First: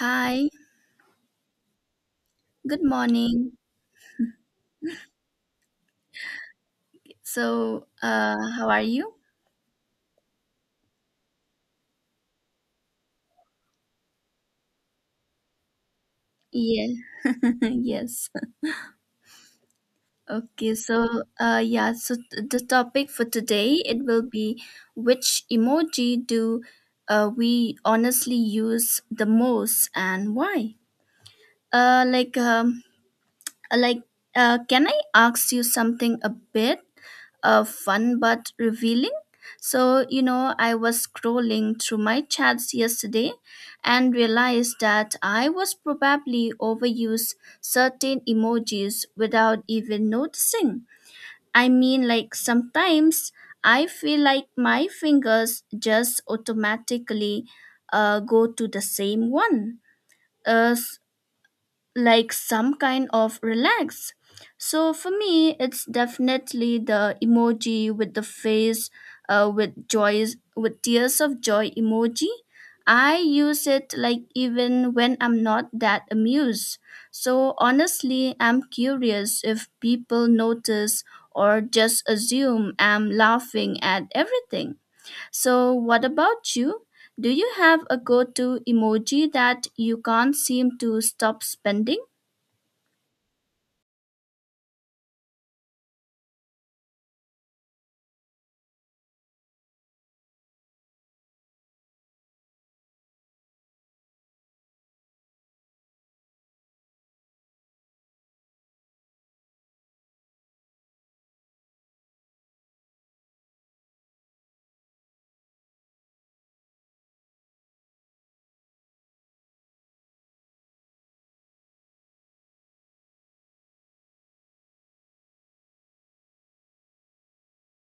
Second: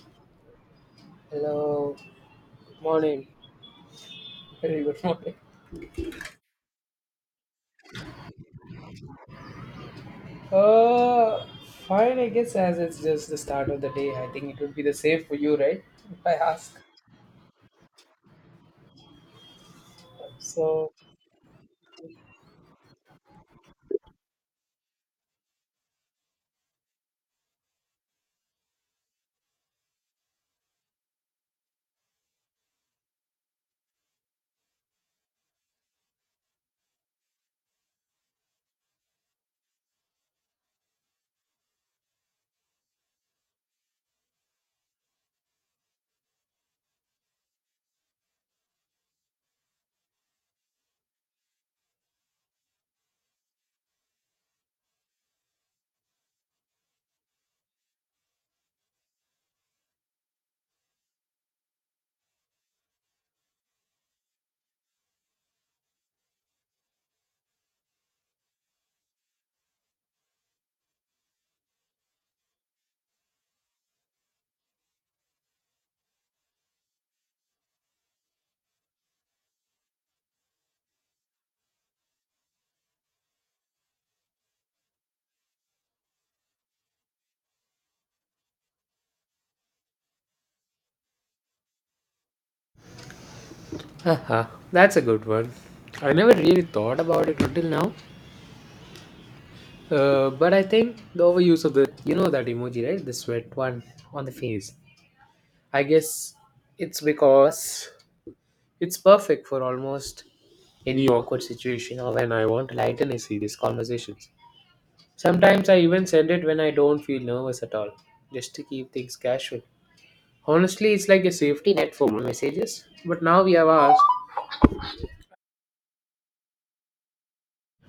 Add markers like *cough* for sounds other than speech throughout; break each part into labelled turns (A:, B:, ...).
A: Hi,
B: Hello, good
A: good
B: morning.
A: morning.
B: Very good morning.
A: So, how are you?
B: Uh, Fine, I guess, as it's just the start of the day, I think it would be the same for you, right? If I ask.
A: Yeah, *laughs* yes. Okay,
B: So,
A: so uh, yeah, so t- the topic for today it will be which emoji do we honestly use the most and why? Uh, like um, Like, can I ask you something a bit fun but revealing? So, you know, I was scrolling through my chats yesterday and realized that I was probably overused certain emojis without even noticing. I mean, like sometimes I feel like my fingers just automatically go to the same one. Uh, like some kind of relax. So for me, it's definitely the emoji with the face with joys with tears of joy emoji. I use it like even when I'm not that amused. So honestly, I'm curious if people notice or just assume I'm laughing at everything. So what about you? Do you have a go-to emoji that you can't seem to stop spending?
B: haha, that's a good one. I never really thought about it until now. But I think the overuse of the, that emoji, right? The sweat one on the face. I guess it's because it's perfect for almost any awkward situation or when I want to lighten a serious conversations. Sometimes I even send it when I don't feel nervous at all, just to keep things casual. Honestly, it's like a safety net for messages. But now we have asked,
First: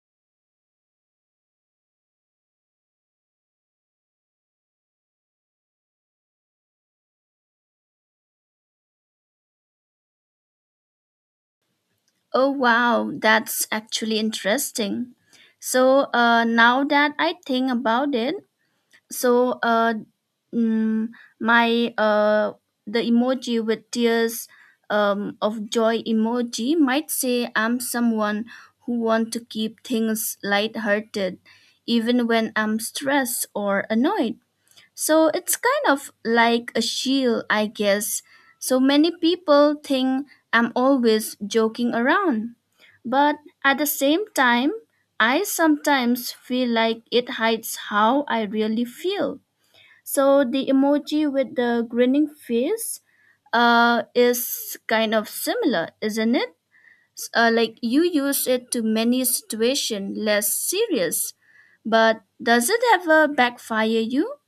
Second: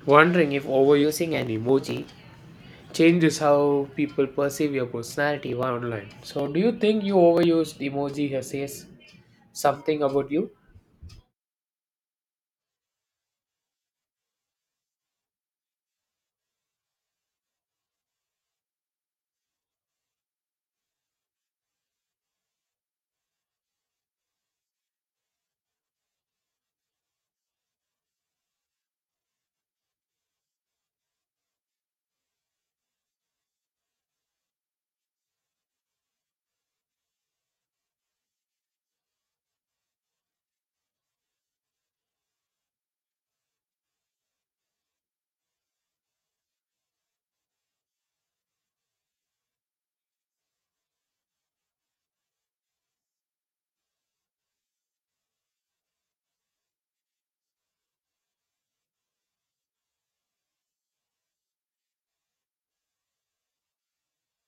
B: wondering if overusing an emoji changes how people perceive your personality while online. So, do you think you overused emoji has says something about you?
A: Oh, wow, that's actually interesting. So, now that I think about it, so mm, my the emoji with tears of joy emoji might say I'm someone who want to keep things lighthearted, even when I'm stressed or annoyed. So it's kind of like a shield, I guess. So many people think I'm always joking around. But at the same time, I sometimes feel like it hides how I really feel. So the emoji with the grinning face is kind of similar, isn't it? Like you use it to many situations less serious, but does it ever backfire you?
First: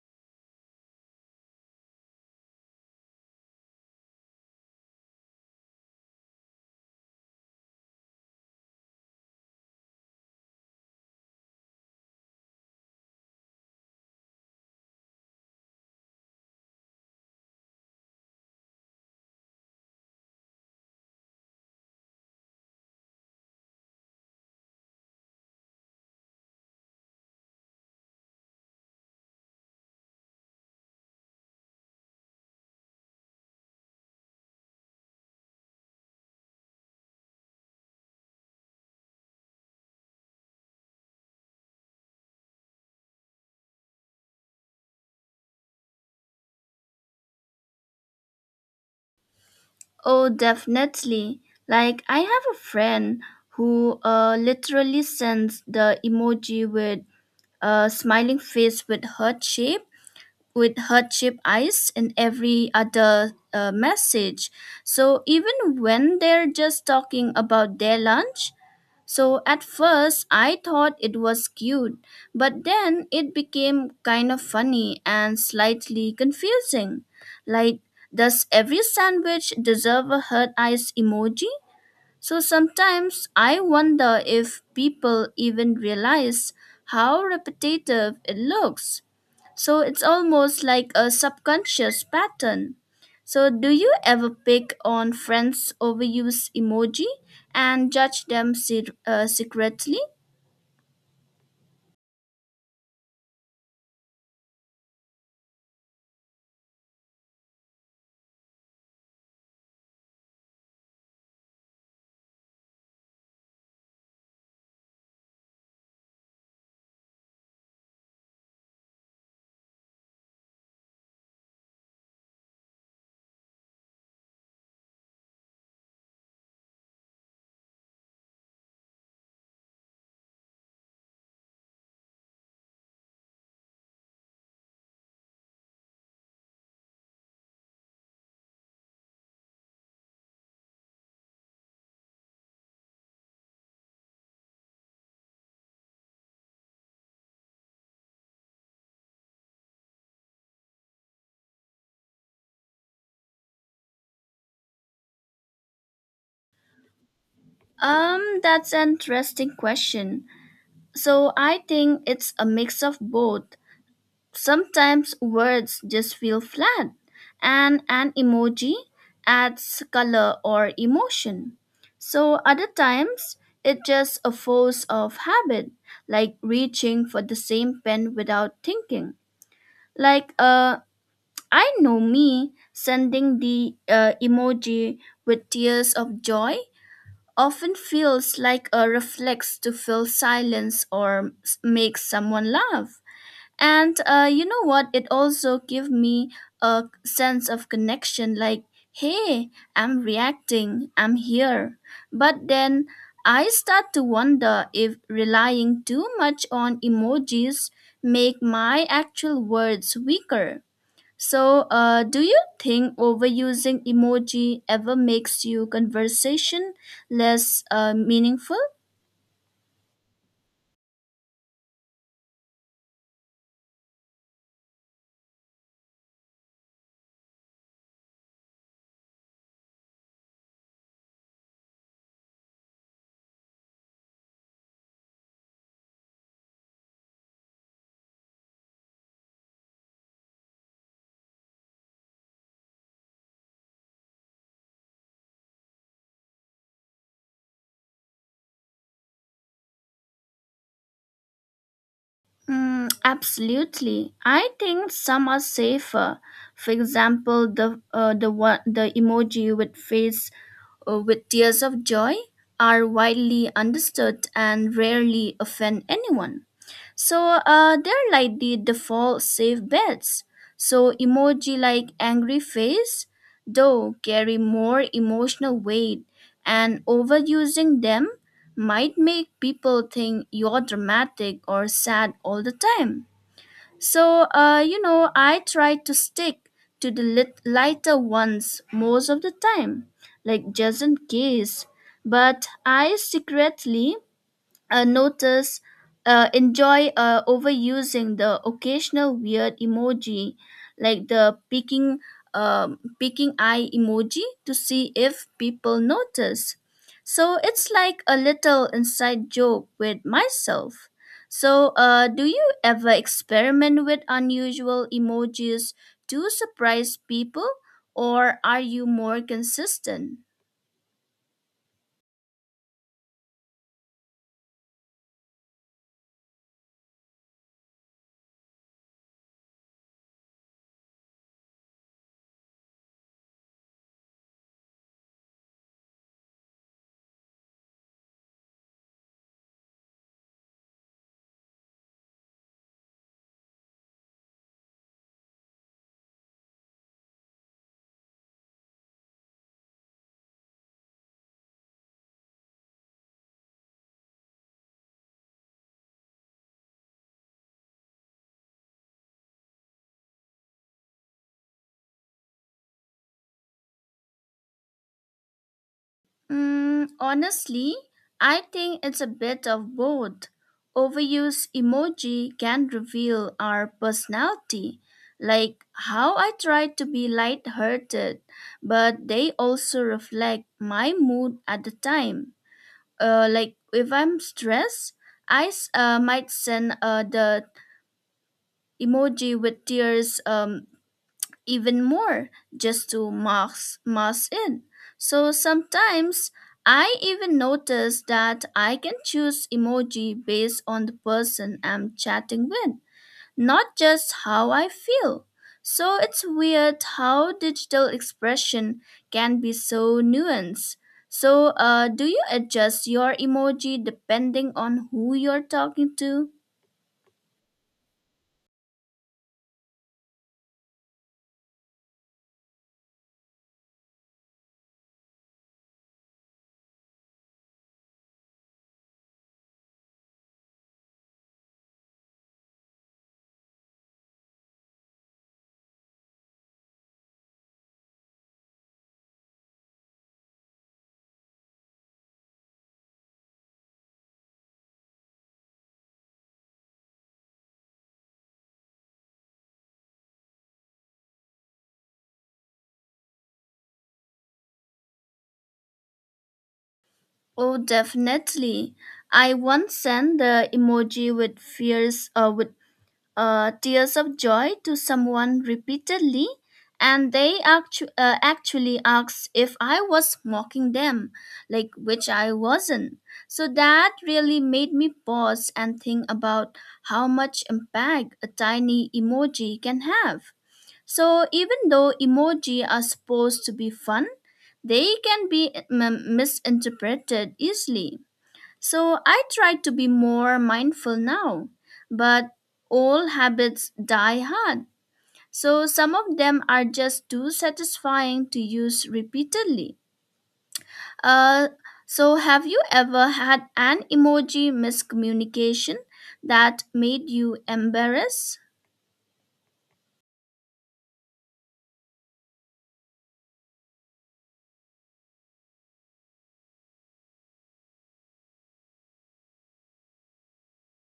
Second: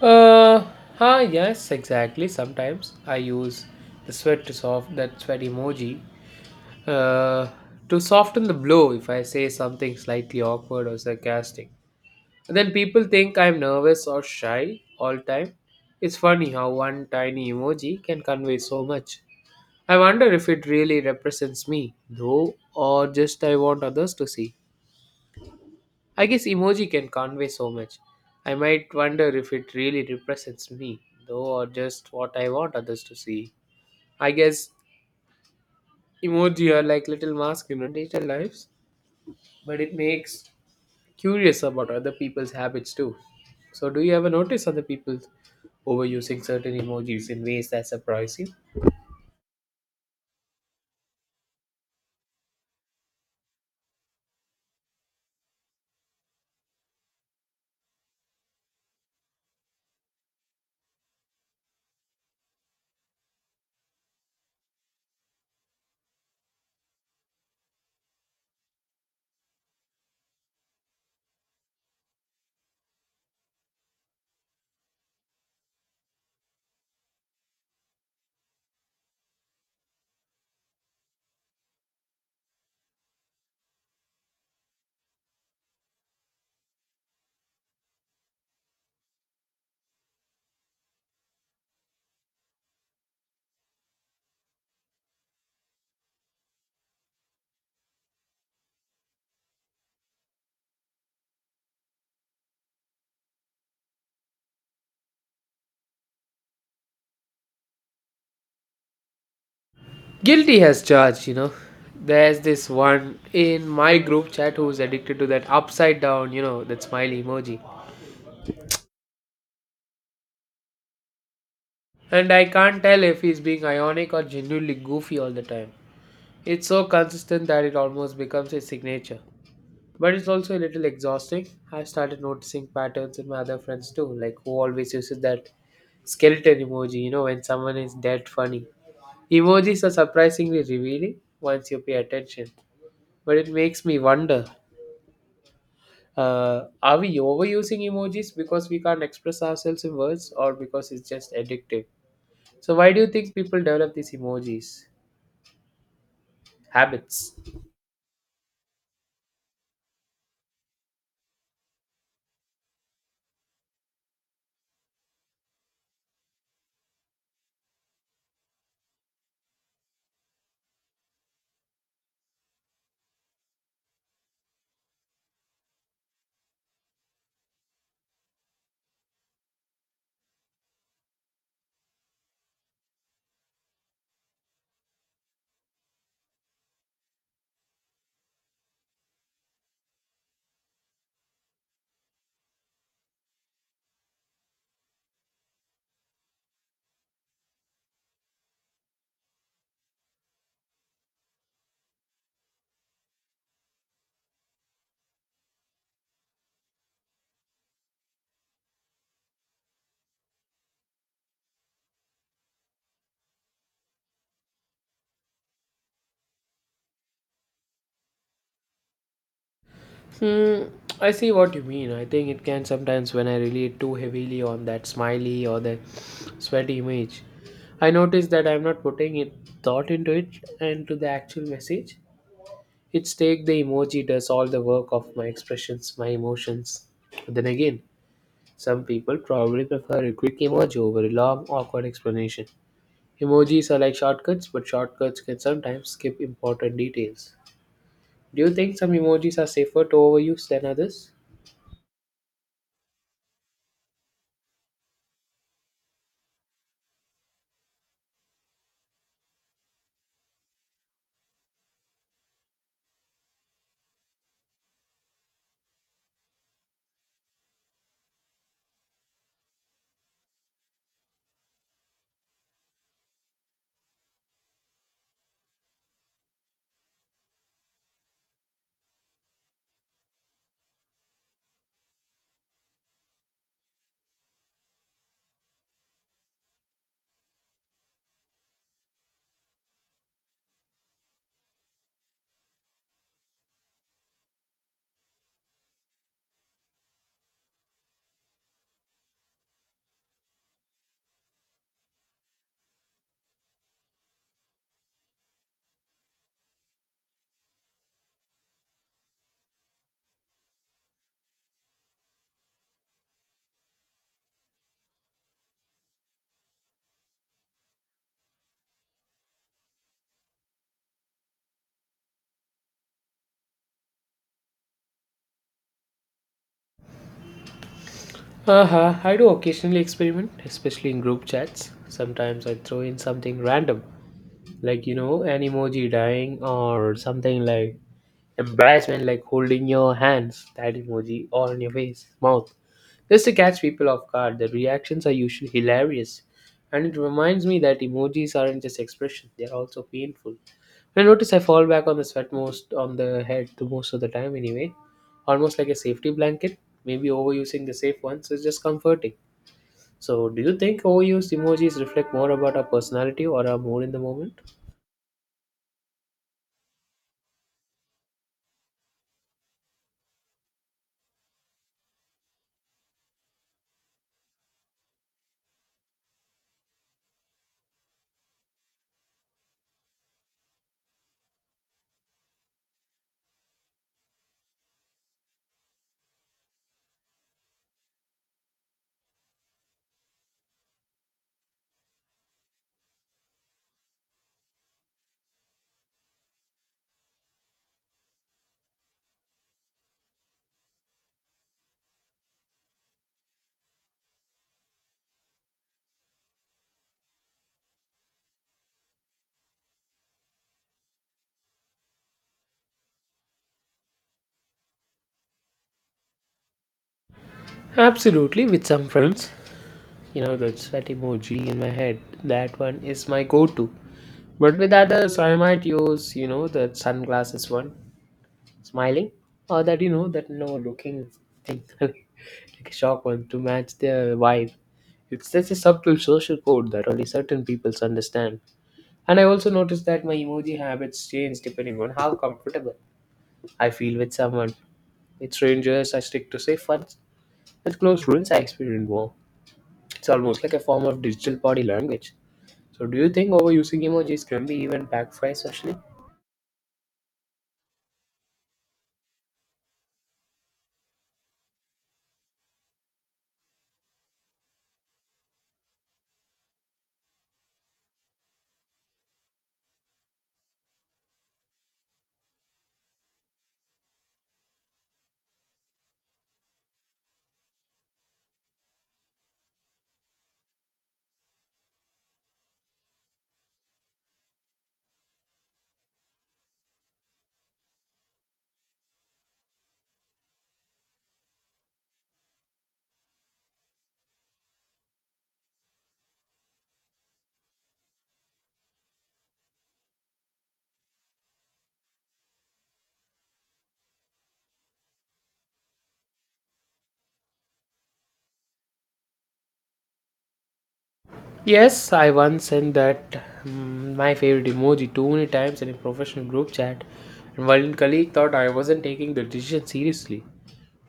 B: Uh, yes, exactly. Sometimes I use the sweat to soft that sweat emoji. Uh, to soften the blow if I say something slightly awkward or sarcastic. And then people think I'm nervous or shy all time. It's funny how one tiny emoji can convey so much. I wonder if it really represents me, though, or just I want others to see. I guess emoji can convey so much. I might wonder if it really represents me, though, or just what I want others to see. I guess emoji are like little masks in our digital lives, but it makes curious about other people's habits too. So, do you ever notice other people overusing certain emojis in ways that surprise you?
A: Oh, definitely. Like, I have a friend who literally sends the emoji with a smiling face with heart shape eyes in every other message. So even when they're just talking about their lunch, so at first, I thought it was cute, but then it became kind of funny and slightly confusing. Like, does every sandwich deserve a hurt eyes emoji? So sometimes I wonder if people even realize how repetitive it looks. So it's almost like a subconscious pattern. So do you ever pick on friends' overuse emoji and judge them secretly?
B: Guilty has charged, you know. There's this one in my group chat who's addicted to that upside down, that smiley emoji. And I can't tell if he's being ironic or genuinely goofy all the time. It's so consistent that it almost becomes his signature. But it's also a little exhausting. I've started noticing patterns in my other friends too, like who always uses that skeleton emoji, when someone is dead funny. Emojis are surprisingly revealing once you pay attention, but it makes me wonder are we overusing emojis because we can't express ourselves in words or because it's just addictive? So, why do you think people develop these emojis? Habits.
A: That's an interesting question. So I think it's a mix of both. Sometimes words just feel flat, and an emoji adds color or emotion. So, other times, it's just a force of habit, like reaching for the same pen without thinking. Like, uh, I know me sending the emoji with tears of joy often feels like a reflex to fill silence or make someone laugh. And you know what? It also give me a sense of connection like, hey, I'm reacting, I'm here. But then I start to wonder if relying too much on emojis make my actual words weaker. So, do you think overusing emoji ever makes your conversation less meaningful?
B: Hmm, I see what you mean. I think it can sometimes when I relate too heavily on that smiley or that sweaty image. I notice that I'm not putting it thought into it and to the actual message. It's take the emoji does all the work of my expressions, my emotions. But then again, some people probably prefer a quick emoji over a long, awkward explanation. Emojis are like shortcuts, but shortcuts can sometimes skip important details. Do you think some emojis are safer to overuse than others?
A: Mm, absolutely. I think some are safer. For example, the emoji with face with tears of joy are widely understood and rarely offend anyone. So they're like the default safe bets. So emoji like angry face, though, carry more emotional weight, and overusing them might make people think you're dramatic or sad all the time. So you know, I try to stick to the lighter ones most of the time, like just in case. But I secretly uh, notice, enjoy overusing the occasional weird emoji, like the picking eye emoji, to see if people notice. So it's like a little inside joke with myself. So, do you ever experiment with unusual emojis to surprise people, or are you more consistent?
B: Uh-huh. I do occasionally experiment, especially in group chats. Sometimes I throw in something random, like, an emoji dying or something like embarrassment, like holding your hands, that emoji, or on your face, mouth. Just to catch people off guard, the reactions are usually hilarious. And it reminds me that emojis aren't just expressions, they're also painful. I notice I fall back on the sweat most on the head the most of the time anyway. Almost like a safety blanket. Maybe overusing the safe ones is just comforting. So do you think overused emojis reflect more about our personality or our mood in the moment?
A: Mm, honestly, I think it's a bit of both. Overuse emoji can reveal our personality, like how I try to be lighthearted, but they also reflect my mood at the time. Like if I'm stressed, I might send the emoji with tears even more just to mask mask in. So sometimes I even notice that I can choose emoji based on the person I'm chatting with, not just how I feel. So it's weird how digital expression can be so nuanced. So, do you adjust your emoji depending on who you're talking to?
B: Absolutely, with some friends. You know the that emoji in my head, that one is my go-to, but with others I might use the sunglasses one, smiling, or that you know that no looking thing *laughs* like a shock one to match their vibe. It's such a subtle social code that only certain people understand. And I also noticed that my emoji habits change depending on how comfortable I feel with someone. With strangers I stick to safe ones, with close friends I experience more. It's almost like a form of digital body language. So, do you think overusing emojis can be even backfire socially?
A: Oh, definitely. I once sent the emoji with fears with tears of joy to someone repeatedly, and they actually asked if I was mocking them, like which I wasn't. So that really made me pause and think about how much impact a tiny emoji can have. So even though emoji are supposed to be fun, they can be misinterpreted easily. So I try to be more mindful now, but all habits die hard. So some of them are just too satisfying to use repeatedly. Uh, so have you ever had an emoji miscommunication that made you embarrassed?
B: Yes, I once sent that, my favorite emoji too many times in a professional group chat, and one colleague thought I wasn't taking the decision seriously.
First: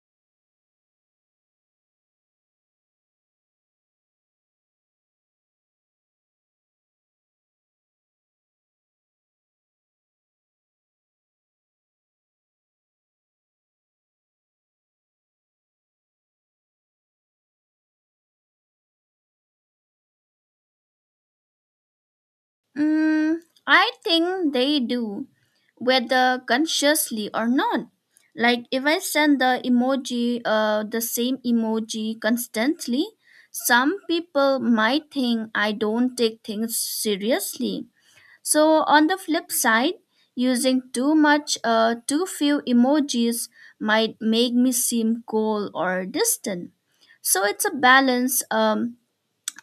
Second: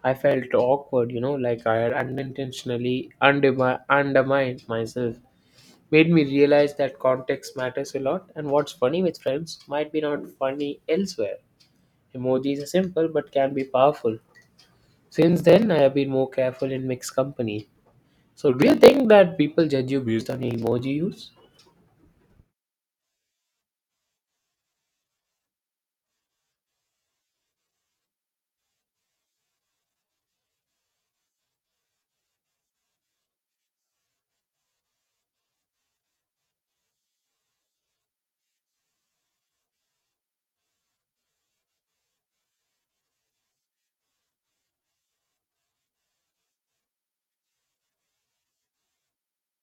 B: I felt awkward, like I had unintentionally undermined myself. Made me realize that context matters a lot, and what's funny with friends might be not funny elsewhere. Emojis are simple but can be powerful. Since then, I have been more careful in mixed company. So, do you think that people judge you based on the emoji you use?
A: Mm, I think they do, whether consciously or not. Like if I send the emoji, the same emoji constantly, some people might think I don't take things seriously. So on the flip side, using too much, too few emojis might make me seem cold or distant. So it's a balance.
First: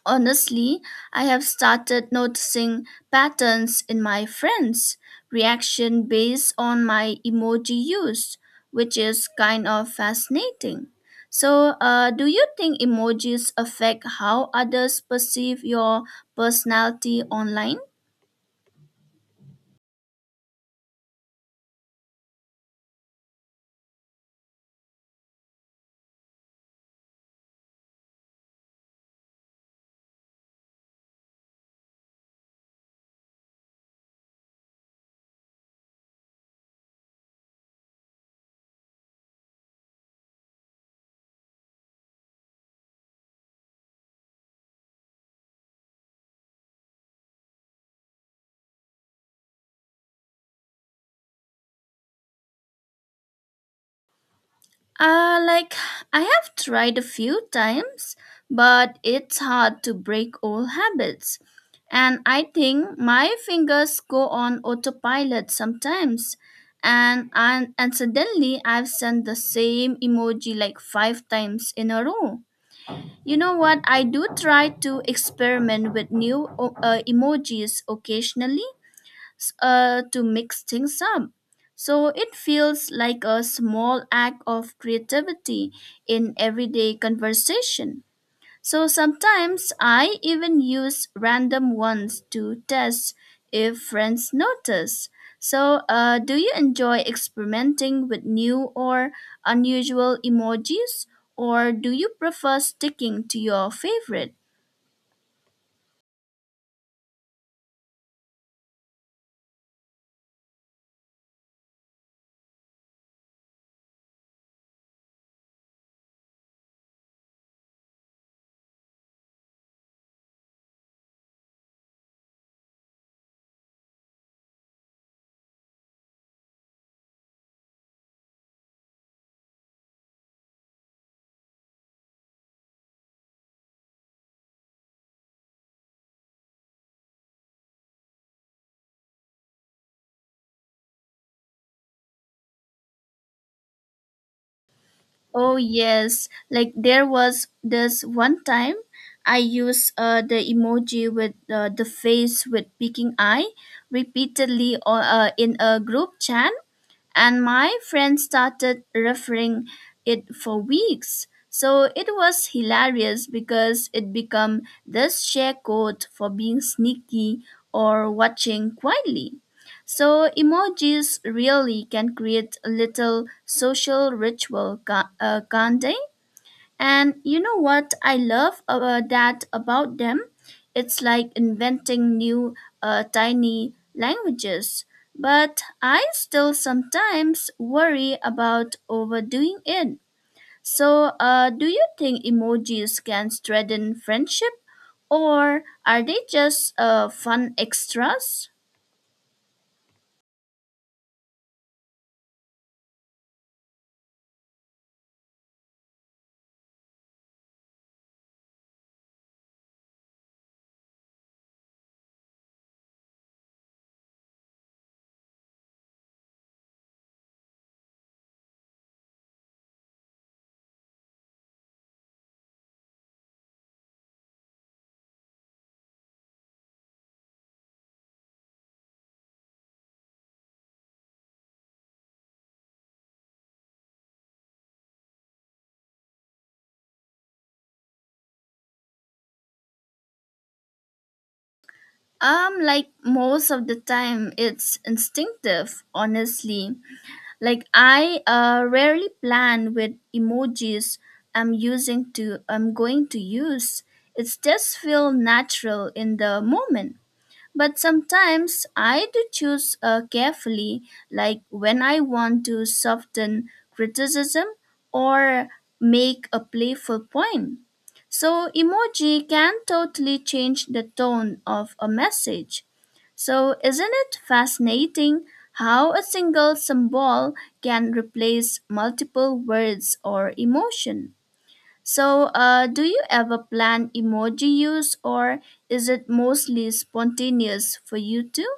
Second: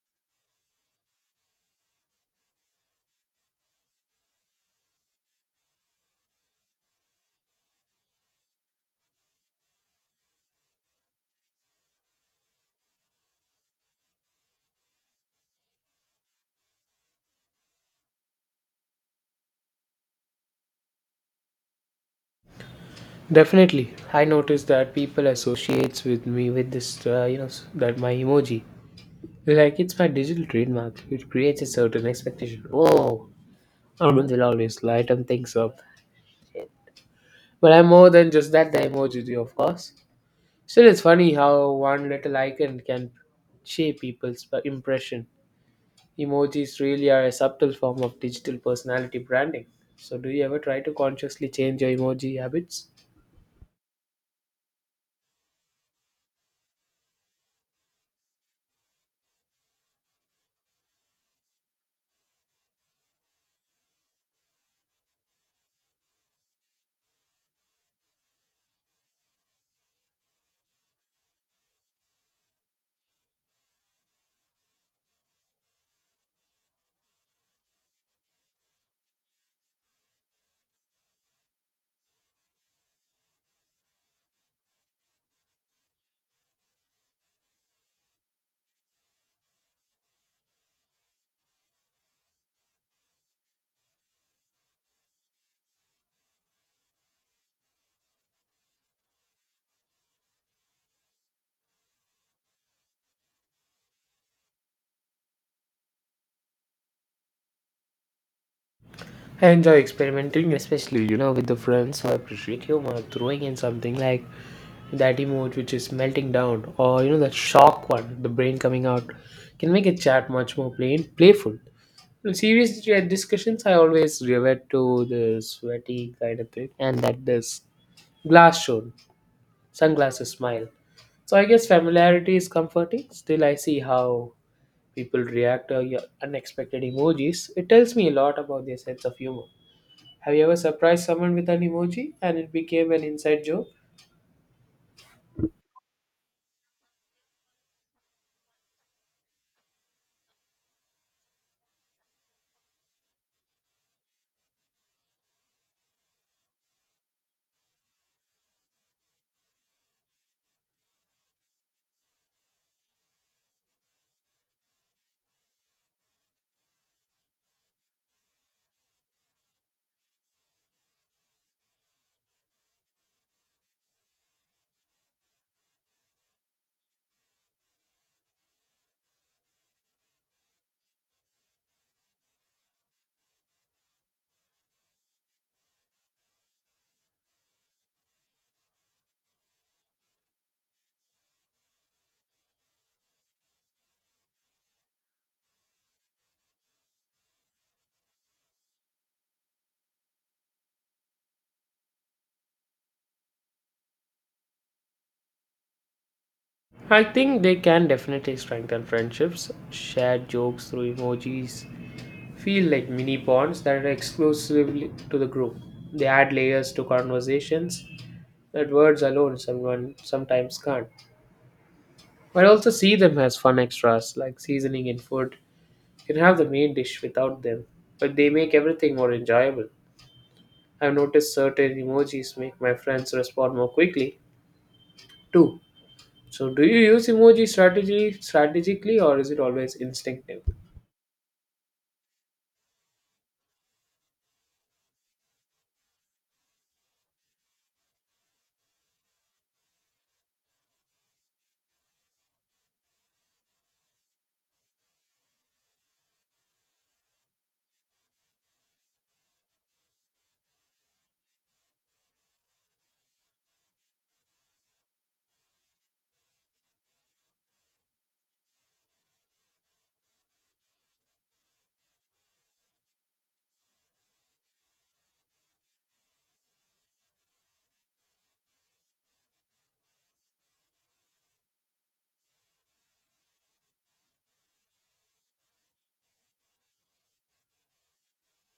A: Honestly, I have started noticing patterns in my friends' reaction based on my emoji use, which is kind of fascinating. So, do you think emojis affect how others perceive your personality online?
B: Definitely, I notice that people associates with me with this, that my emoji. Like it's my digital trademark, which creates a certain expectation. Oh, Armand will always lighten things up. But I'm more than just that. The emoji, of course. Still, it's funny how one little icon can shape people's impression. Emojis really are a subtle form of digital personality branding. So, do you ever try to consciously change your emoji habits?
A: Like, I have tried a few times, but it's hard to break old habits. And I think my fingers go on autopilot sometimes. And, and suddenly I've sent the same emoji like 5 times in a row. You know what? I do try to experiment with new emojis occasionally to mix things up. So it feels like a small act of creativity in everyday conversation. So sometimes I even use random ones to test if friends notice. So, do you enjoy experimenting with new or unusual emojis, or do you prefer sticking to your favorite?
B: I enjoy experimenting, especially, with the friends who appreciate humor, throwing in something like that emoji which is melting down, or, that shock one, the brain coming out, can make a chat much more plain, playful. In serious discussions, I always revert to the sweaty kind of thing, and that this glass shown, sunglasses smile. So I guess familiarity is comforting. Still, I see how people react to your unexpected emojis. It tells me a lot about their sense of humor. Have you ever surprised someone with an emoji and it became an inside joke?
A: Oh yes, like there was this one time I used the emoji with the face with peeking eye repeatedly on, in a group chat and my friend started referring it for weeks. So it was hilarious because it became this share code for being sneaky or watching quietly. So emojis really can create a little social ritual, can't they? And you know what I love that about them? It's like inventing new tiny languages. But I still sometimes worry about overdoing it. So, do you think emojis can strengthen friendship, or are they just fun extras?
B: I think they can definitely strengthen friendships. Shared jokes through emojis feel like mini bonds that are exclusively to the group. They add layers to conversations that words alone someone sometimes can't. But I also see them as fun extras like seasoning in food. You can have the main dish without them, but they make everything more enjoyable. I've noticed certain emojis make my friends respond more quickly too. So, do you use emoji strategy strategically or is it always instinctive?
A: Like most of the time, it's instinctive, honestly. Like I rarely plan with emojis I'm using to I'm going to use. It's just feel natural in the moment. But sometimes I do choose carefully, like when I want to soften criticism or make a playful point. So emoji can totally change the tone of a message so, isn't it fascinating how a single symbol can replace multiple words or emotion? So, do you ever plan emoji use or is it mostly spontaneous for you too?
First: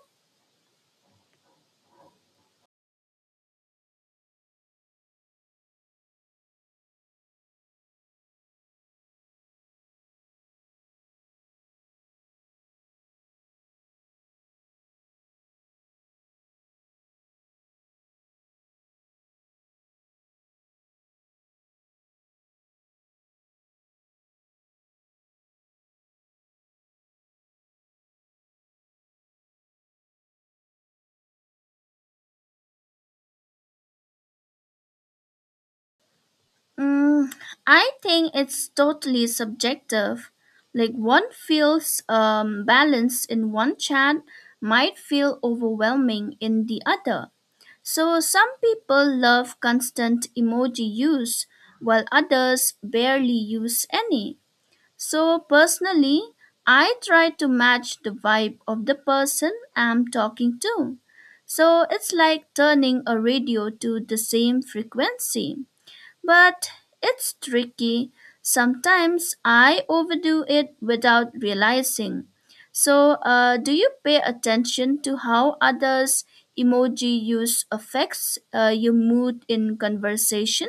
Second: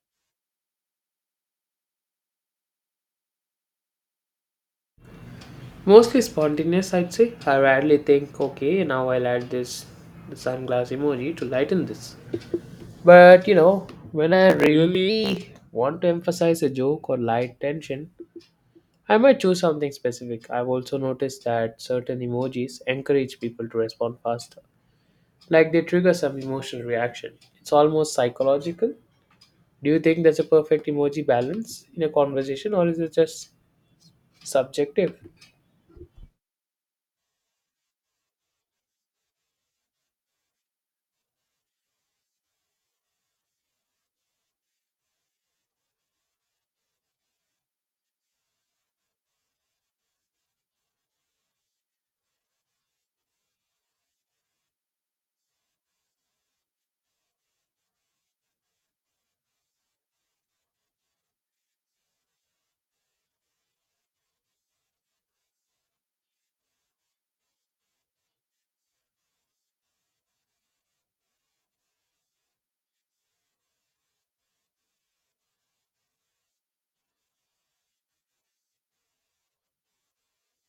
B: Mostly spontaneous, I'd say. I rarely think, okay, now I'll add this sunglass emoji to lighten this. But you know, when I really want to emphasize a joke or light tension, I might choose something specific. I've also noticed that certain emojis encourage people to respond faster, like they trigger some emotional reaction. It's almost psychological. Do you think that's a perfect emoji balance in a conversation or is it just subjective?
A: Mm, I think it's totally subjective. Like one feels balanced in one chat might feel overwhelming in the other. So some people love constant emoji use while others barely use any. So personally, I try to match the vibe of the person I'm talking to. So it's like turning a radio to the same frequency. But it's tricky. Sometimes I overdo it without realizing. So, do you pay attention to how others' emoji use affects your mood in conversation?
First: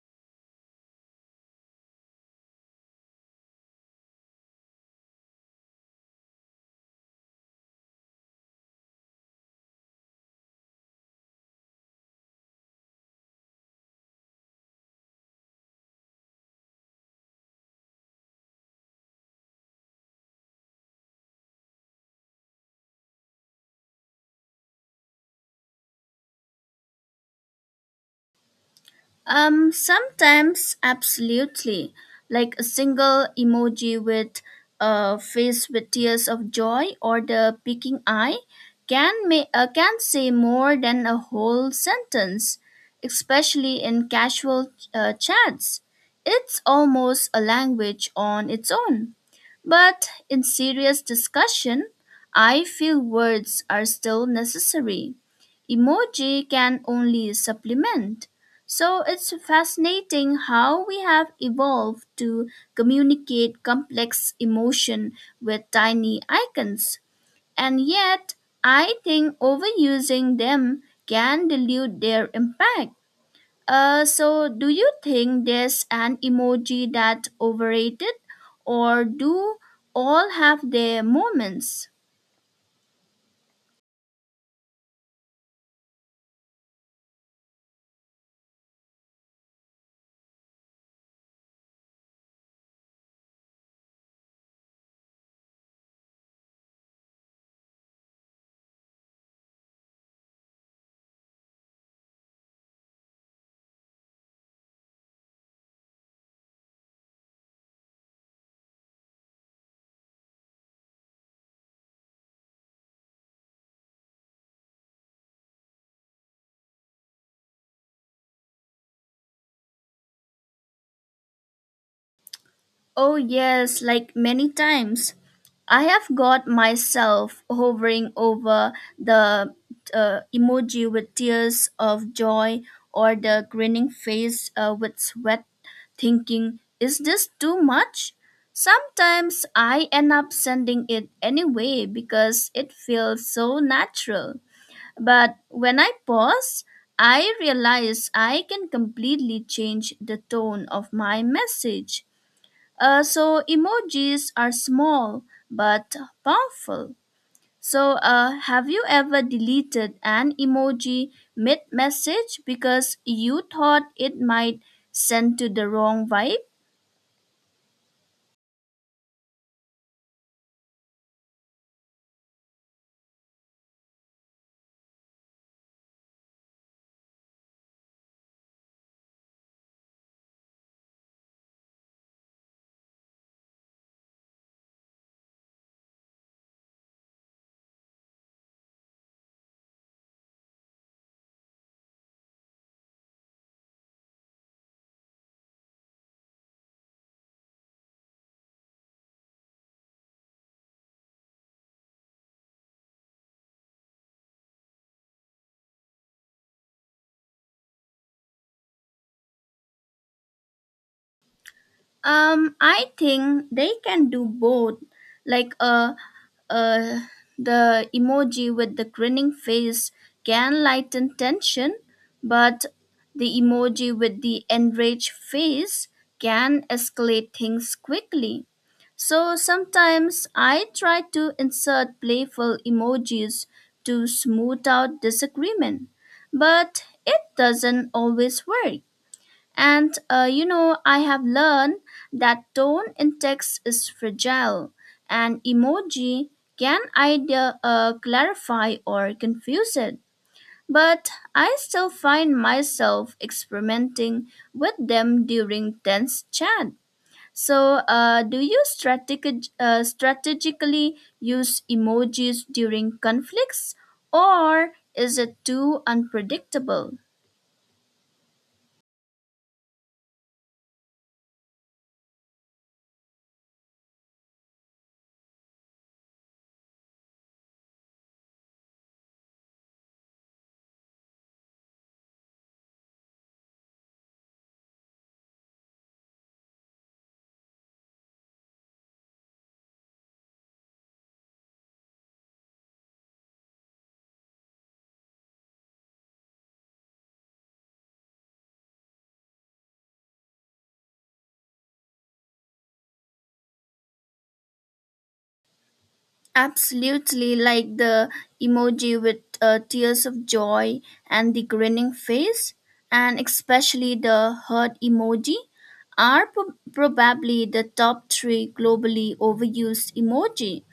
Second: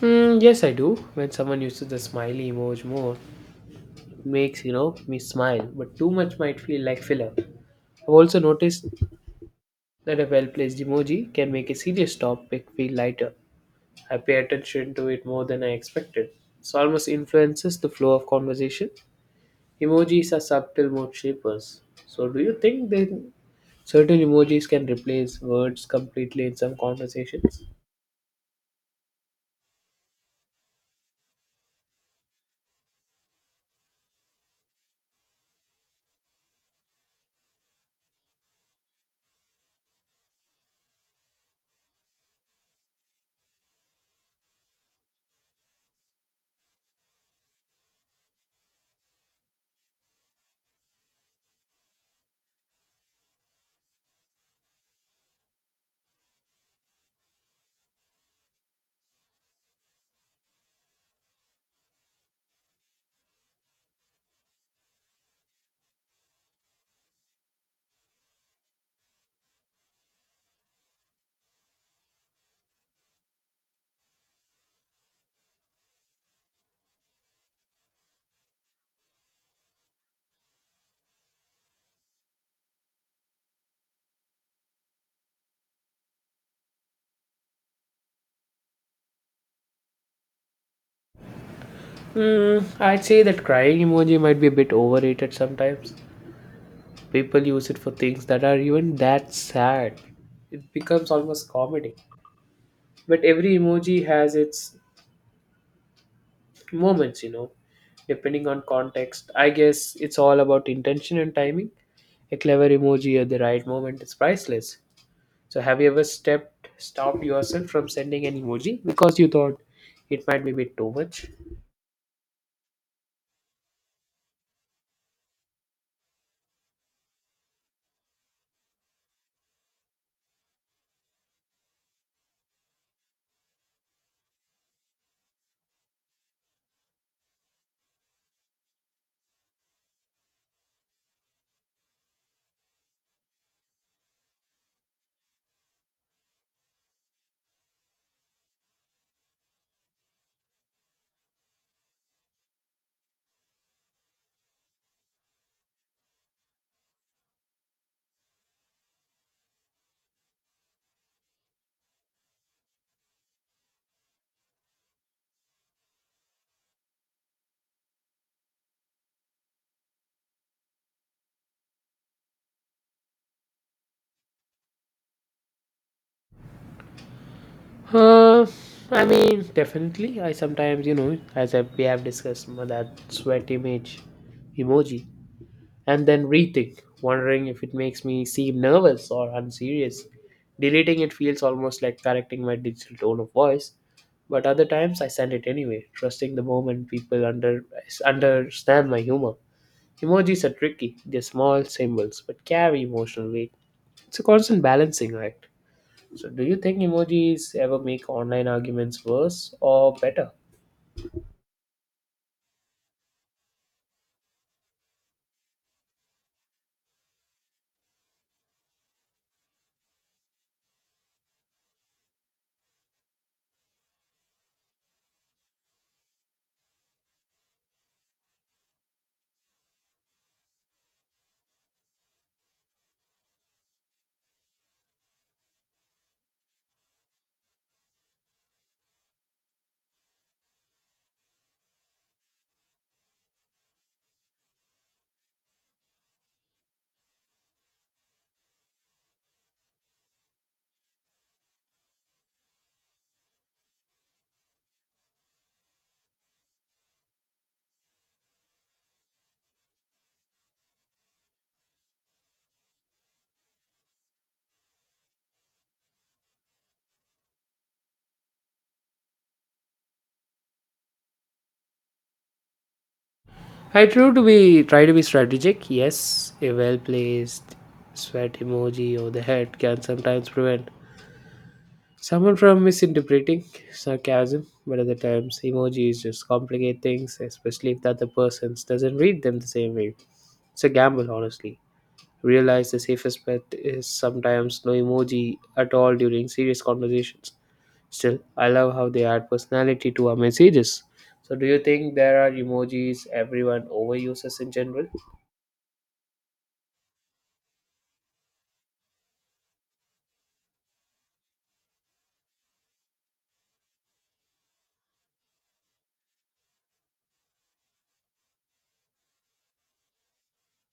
B: Hmm, yes, I do. When someone uses the smiley emoji more, it makes me smile, but too much might feel like filler. I've also noticed that a well-placed emoji can make a serious topic feel lighter. I pay attention to it more than I expected. It almost influences the flow of conversation. Emojis are subtle mood shapers. So, do you think then certain emojis can replace words completely in some conversations?
A: Sometimes absolutely, like a single emoji with a face with tears of joy or the peeking eye can say more than a whole sentence, especially in casual chats. It's almost a language on its own. But in serious discussion, I feel words are still necessary. Emoji can only supplement. So it's fascinating how we have evolved to communicate complex emotion with tiny icons. And yet, I think overusing them can dilute their impact. So, do you think there's an emoji that's overrated, or do all have their moments?
B: I'd say that crying emoji might be a bit overrated sometimes. People use it for things that are even that sad. It becomes almost comedy. But every emoji has its moments, depending on context. I guess it's all about intention and timing. A clever emoji at the right moment is priceless. So have you ever stepped stopped yourself from sending an emoji because you thought it might be a bit too much?
A: Oh, yes, like many times. I have got myself hovering over the emoji with tears of joy or the grinning face with sweat, thinking, is this too much? Sometimes I end up sending it anyway because it feels so natural. But when I pause, I realize I can completely change the tone of my message so emojis are small but powerful. So have you ever deleted an emoji mid message because you thought it might send to the wrong vibe?
B: Uh, I mean, definitely. I sometimes, as we have discussed, that sweat image emoji, and then rethink, wondering if it makes me seem nervous or unserious. Deleting it feels almost like correcting my digital tone of voice, but other times I send it anyway, trusting the moment people understand my humor. Emojis are tricky. They're small symbols but carry emotional weight. It's a constant balancing act. So, do you think emojis ever make online arguments worse or better?
A: I think they can do both, like uh, the emoji with the grinning face can lighten tension, but the emoji with the enraged face can escalate things quickly. So sometimes I try to insert playful emojis to smooth out disagreement, but it doesn't always work. And you know, I have learned that tone in text is fragile, and emoji can either clarify or confuse it. But I still find myself experimenting with them during tense chat. So, do you strategically use emojis during conflicts, or is it too unpredictable?
B: I try to be strategic. Yes, a well placed sweat emoji or the head can sometimes prevent someone from misinterpreting sarcasm. But other times, emojis just complicate things, especially if the other person doesn't read them the same way. It's a gamble, honestly. Realize the safest bet is sometimes no emoji at all during serious conversations. Still, I love how they add personality to our messages. So, do you think there are emojis everyone overuses in general?
A: Absolutely, like the emoji with tears of joy and the grinning face, and especially the heart emoji, are probably the top 3 globally overused emoji.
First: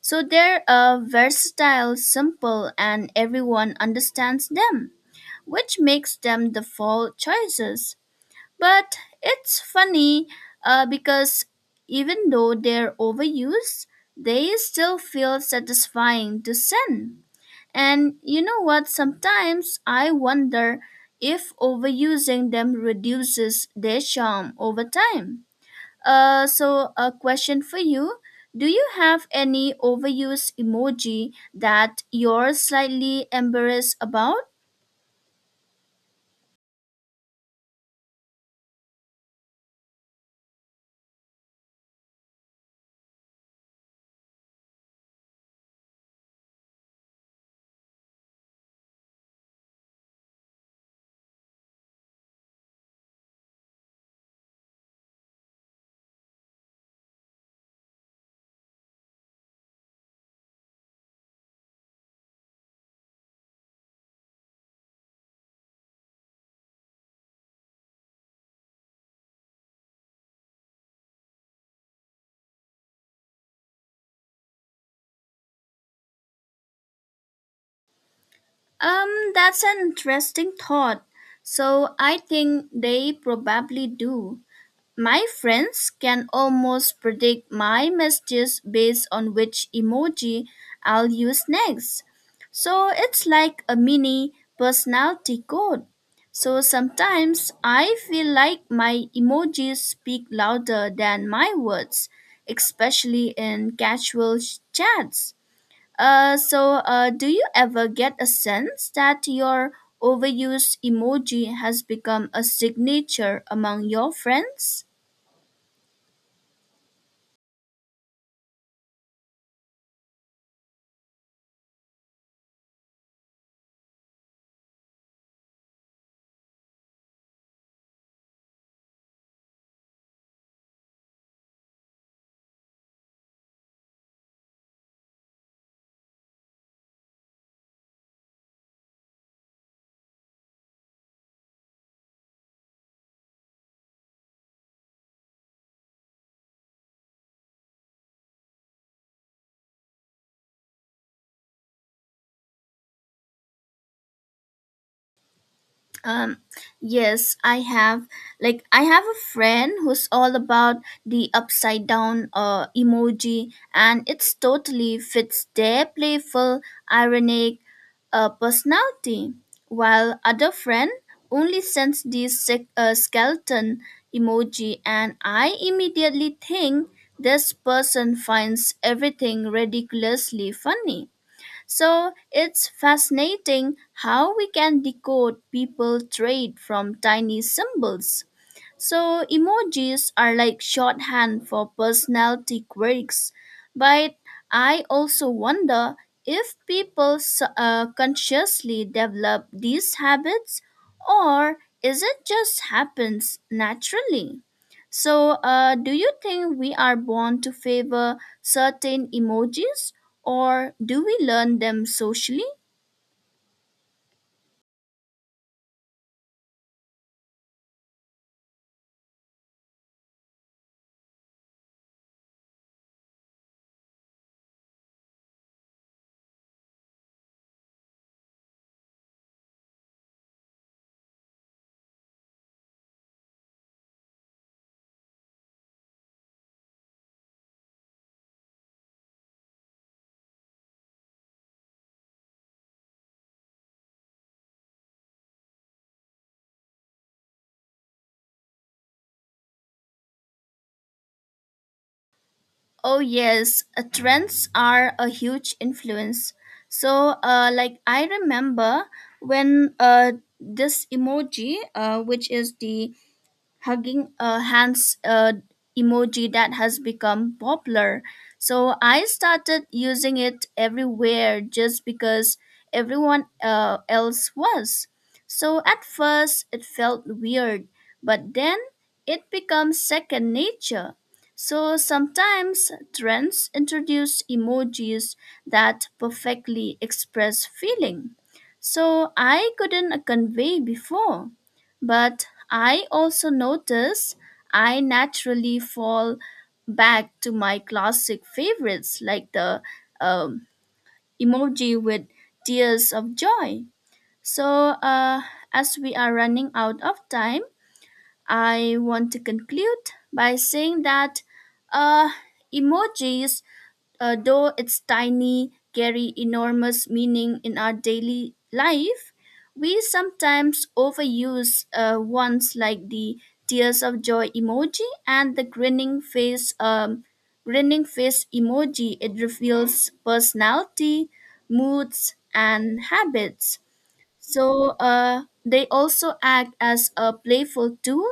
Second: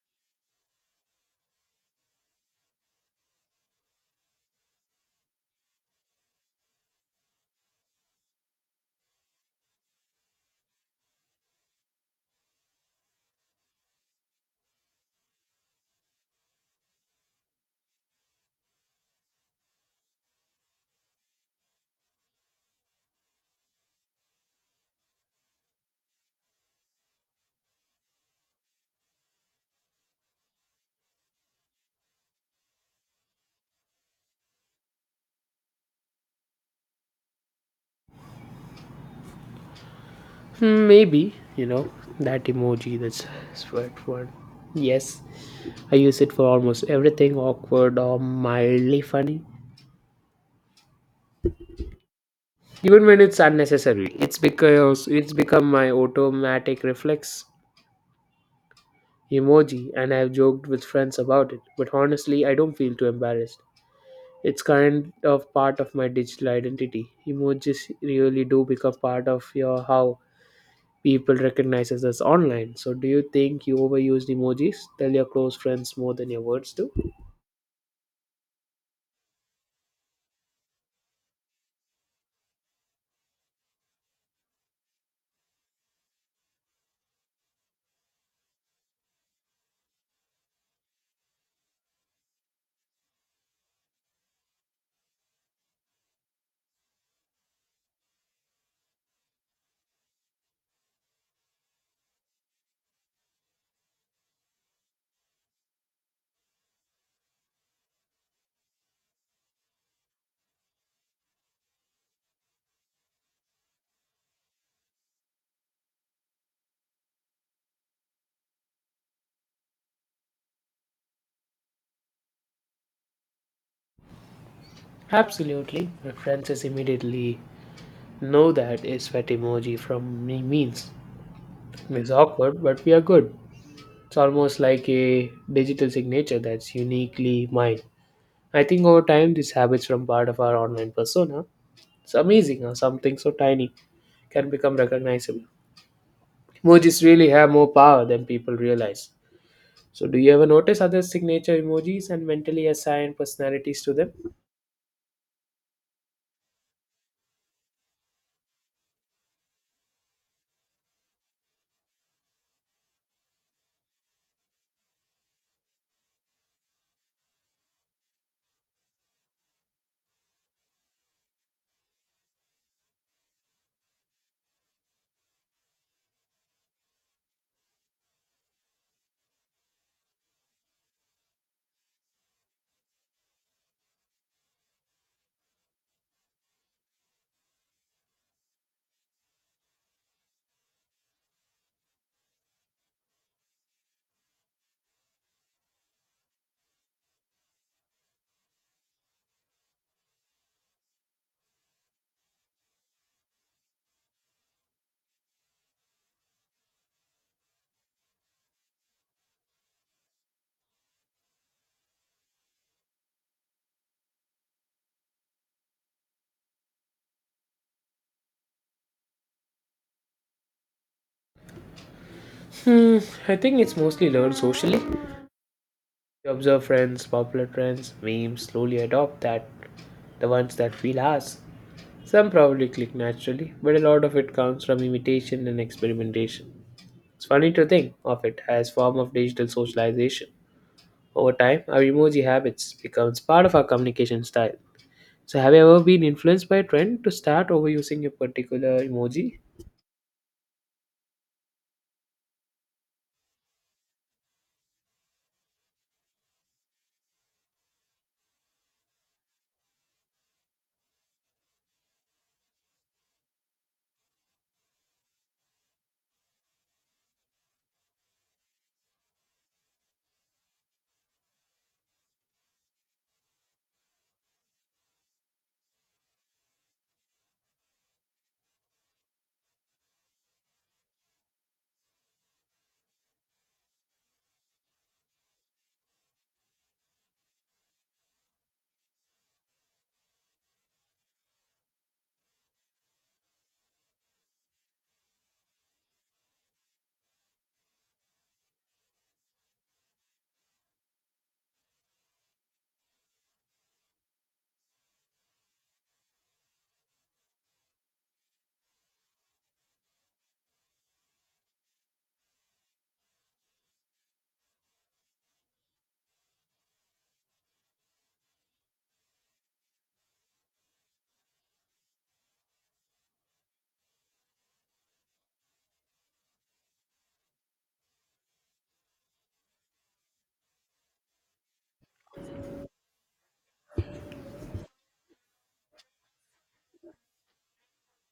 A: So they're versatile, simple, and everyone understands them, which makes them the default choices. But it's funny because even though they're overused, they still feel satisfying to send. And you know what? Sometimes I wonder if overusing them reduces their charm over time. So, a question for you. Do you have any overused emoji that you're slightly embarrassed about?
B: Maybe, that emoji that's sweat word. Yes, I use it for almost everything awkward or mildly funny. Even when it's unnecessary, it's because it's become my automatic reflex. Emoji and I've joked with friends about it, but honestly, I don't feel too embarrassed. It's kind of part of my digital identity. Emojis really do become part of your how people recognize us as online. So, do you think you overused emojis? Tell your close friends more than your words do?
A: That's an interesting thought. So I think they probably do. My friends can almost predict my messages based on which emoji I'll use next. So it's like a mini personality code. So sometimes I feel like my emojis speak louder than my words, especially in casual chats. So, do you ever get a sense that your overused emoji has become a signature among your friends?
B: Absolutely. My friends just immediately know that a sweat emoji from me means. It's awkward, but we are good. It's almost like a digital signature that's uniquely mine. I think over time, these habits from part of our online persona, it's amazing how something so tiny can become recognizable. Emojis really have more power than people realize. So, do you ever notice other signature emojis and mentally assign personalities to them?
A: Um, yes, I have. Like, I have a friend who's all about the upside down emoji, and it's totally fits their playful, ironic personality. While other friend only sends the skeleton emoji, and I immediately think this person finds everything ridiculously funny. So it's fascinating how we can decode people trade from tiny symbols. So emojis are like shorthand for personality quirks, but I also wonder if people consciously develop these habits or is it just happens naturally? So do you think we are born to favor certain emojis or do we learn them socially?
B: Hmm, I think it's mostly learned socially. You observe friends, popular trends, memes, slowly adopt that, the ones that feel ours. Some probably click naturally, but a lot of it comes from imitation and experimentation. It's funny to think of it as form of digital socialization. Over time, our emoji habits becomes part of our communication style. So have you ever been influenced by a trend to start overusing a particular emoji?
A: Oh yes, trends are a huge influence. So, like I remember when this emoji, which is the hugging a hands emoji that has become popular. So I started using it everywhere just because everyone else was. So at first it felt weird, but then it becomes second nature. So sometimes trends introduce emojis that perfectly express feeling. So I couldn't convey before. But I also notice I naturally fall back to my classic favorites like the um, emoji with tears of joy. So, as we are running out of time, I want to conclude by saying that uh, emojis though its tiny carry enormous meaning in our daily life, we sometimes overuse ones like the tears of joy emoji and the grinning face grinning face emoji. It reveals personality, moods, and habits. So they also act as a playful tool,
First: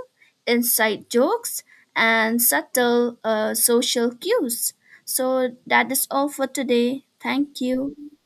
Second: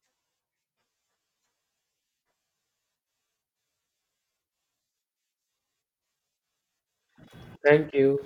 A: inside jokes, and subtle social cues. So that is all for today. Thank
B: Thank
A: you.
B: you.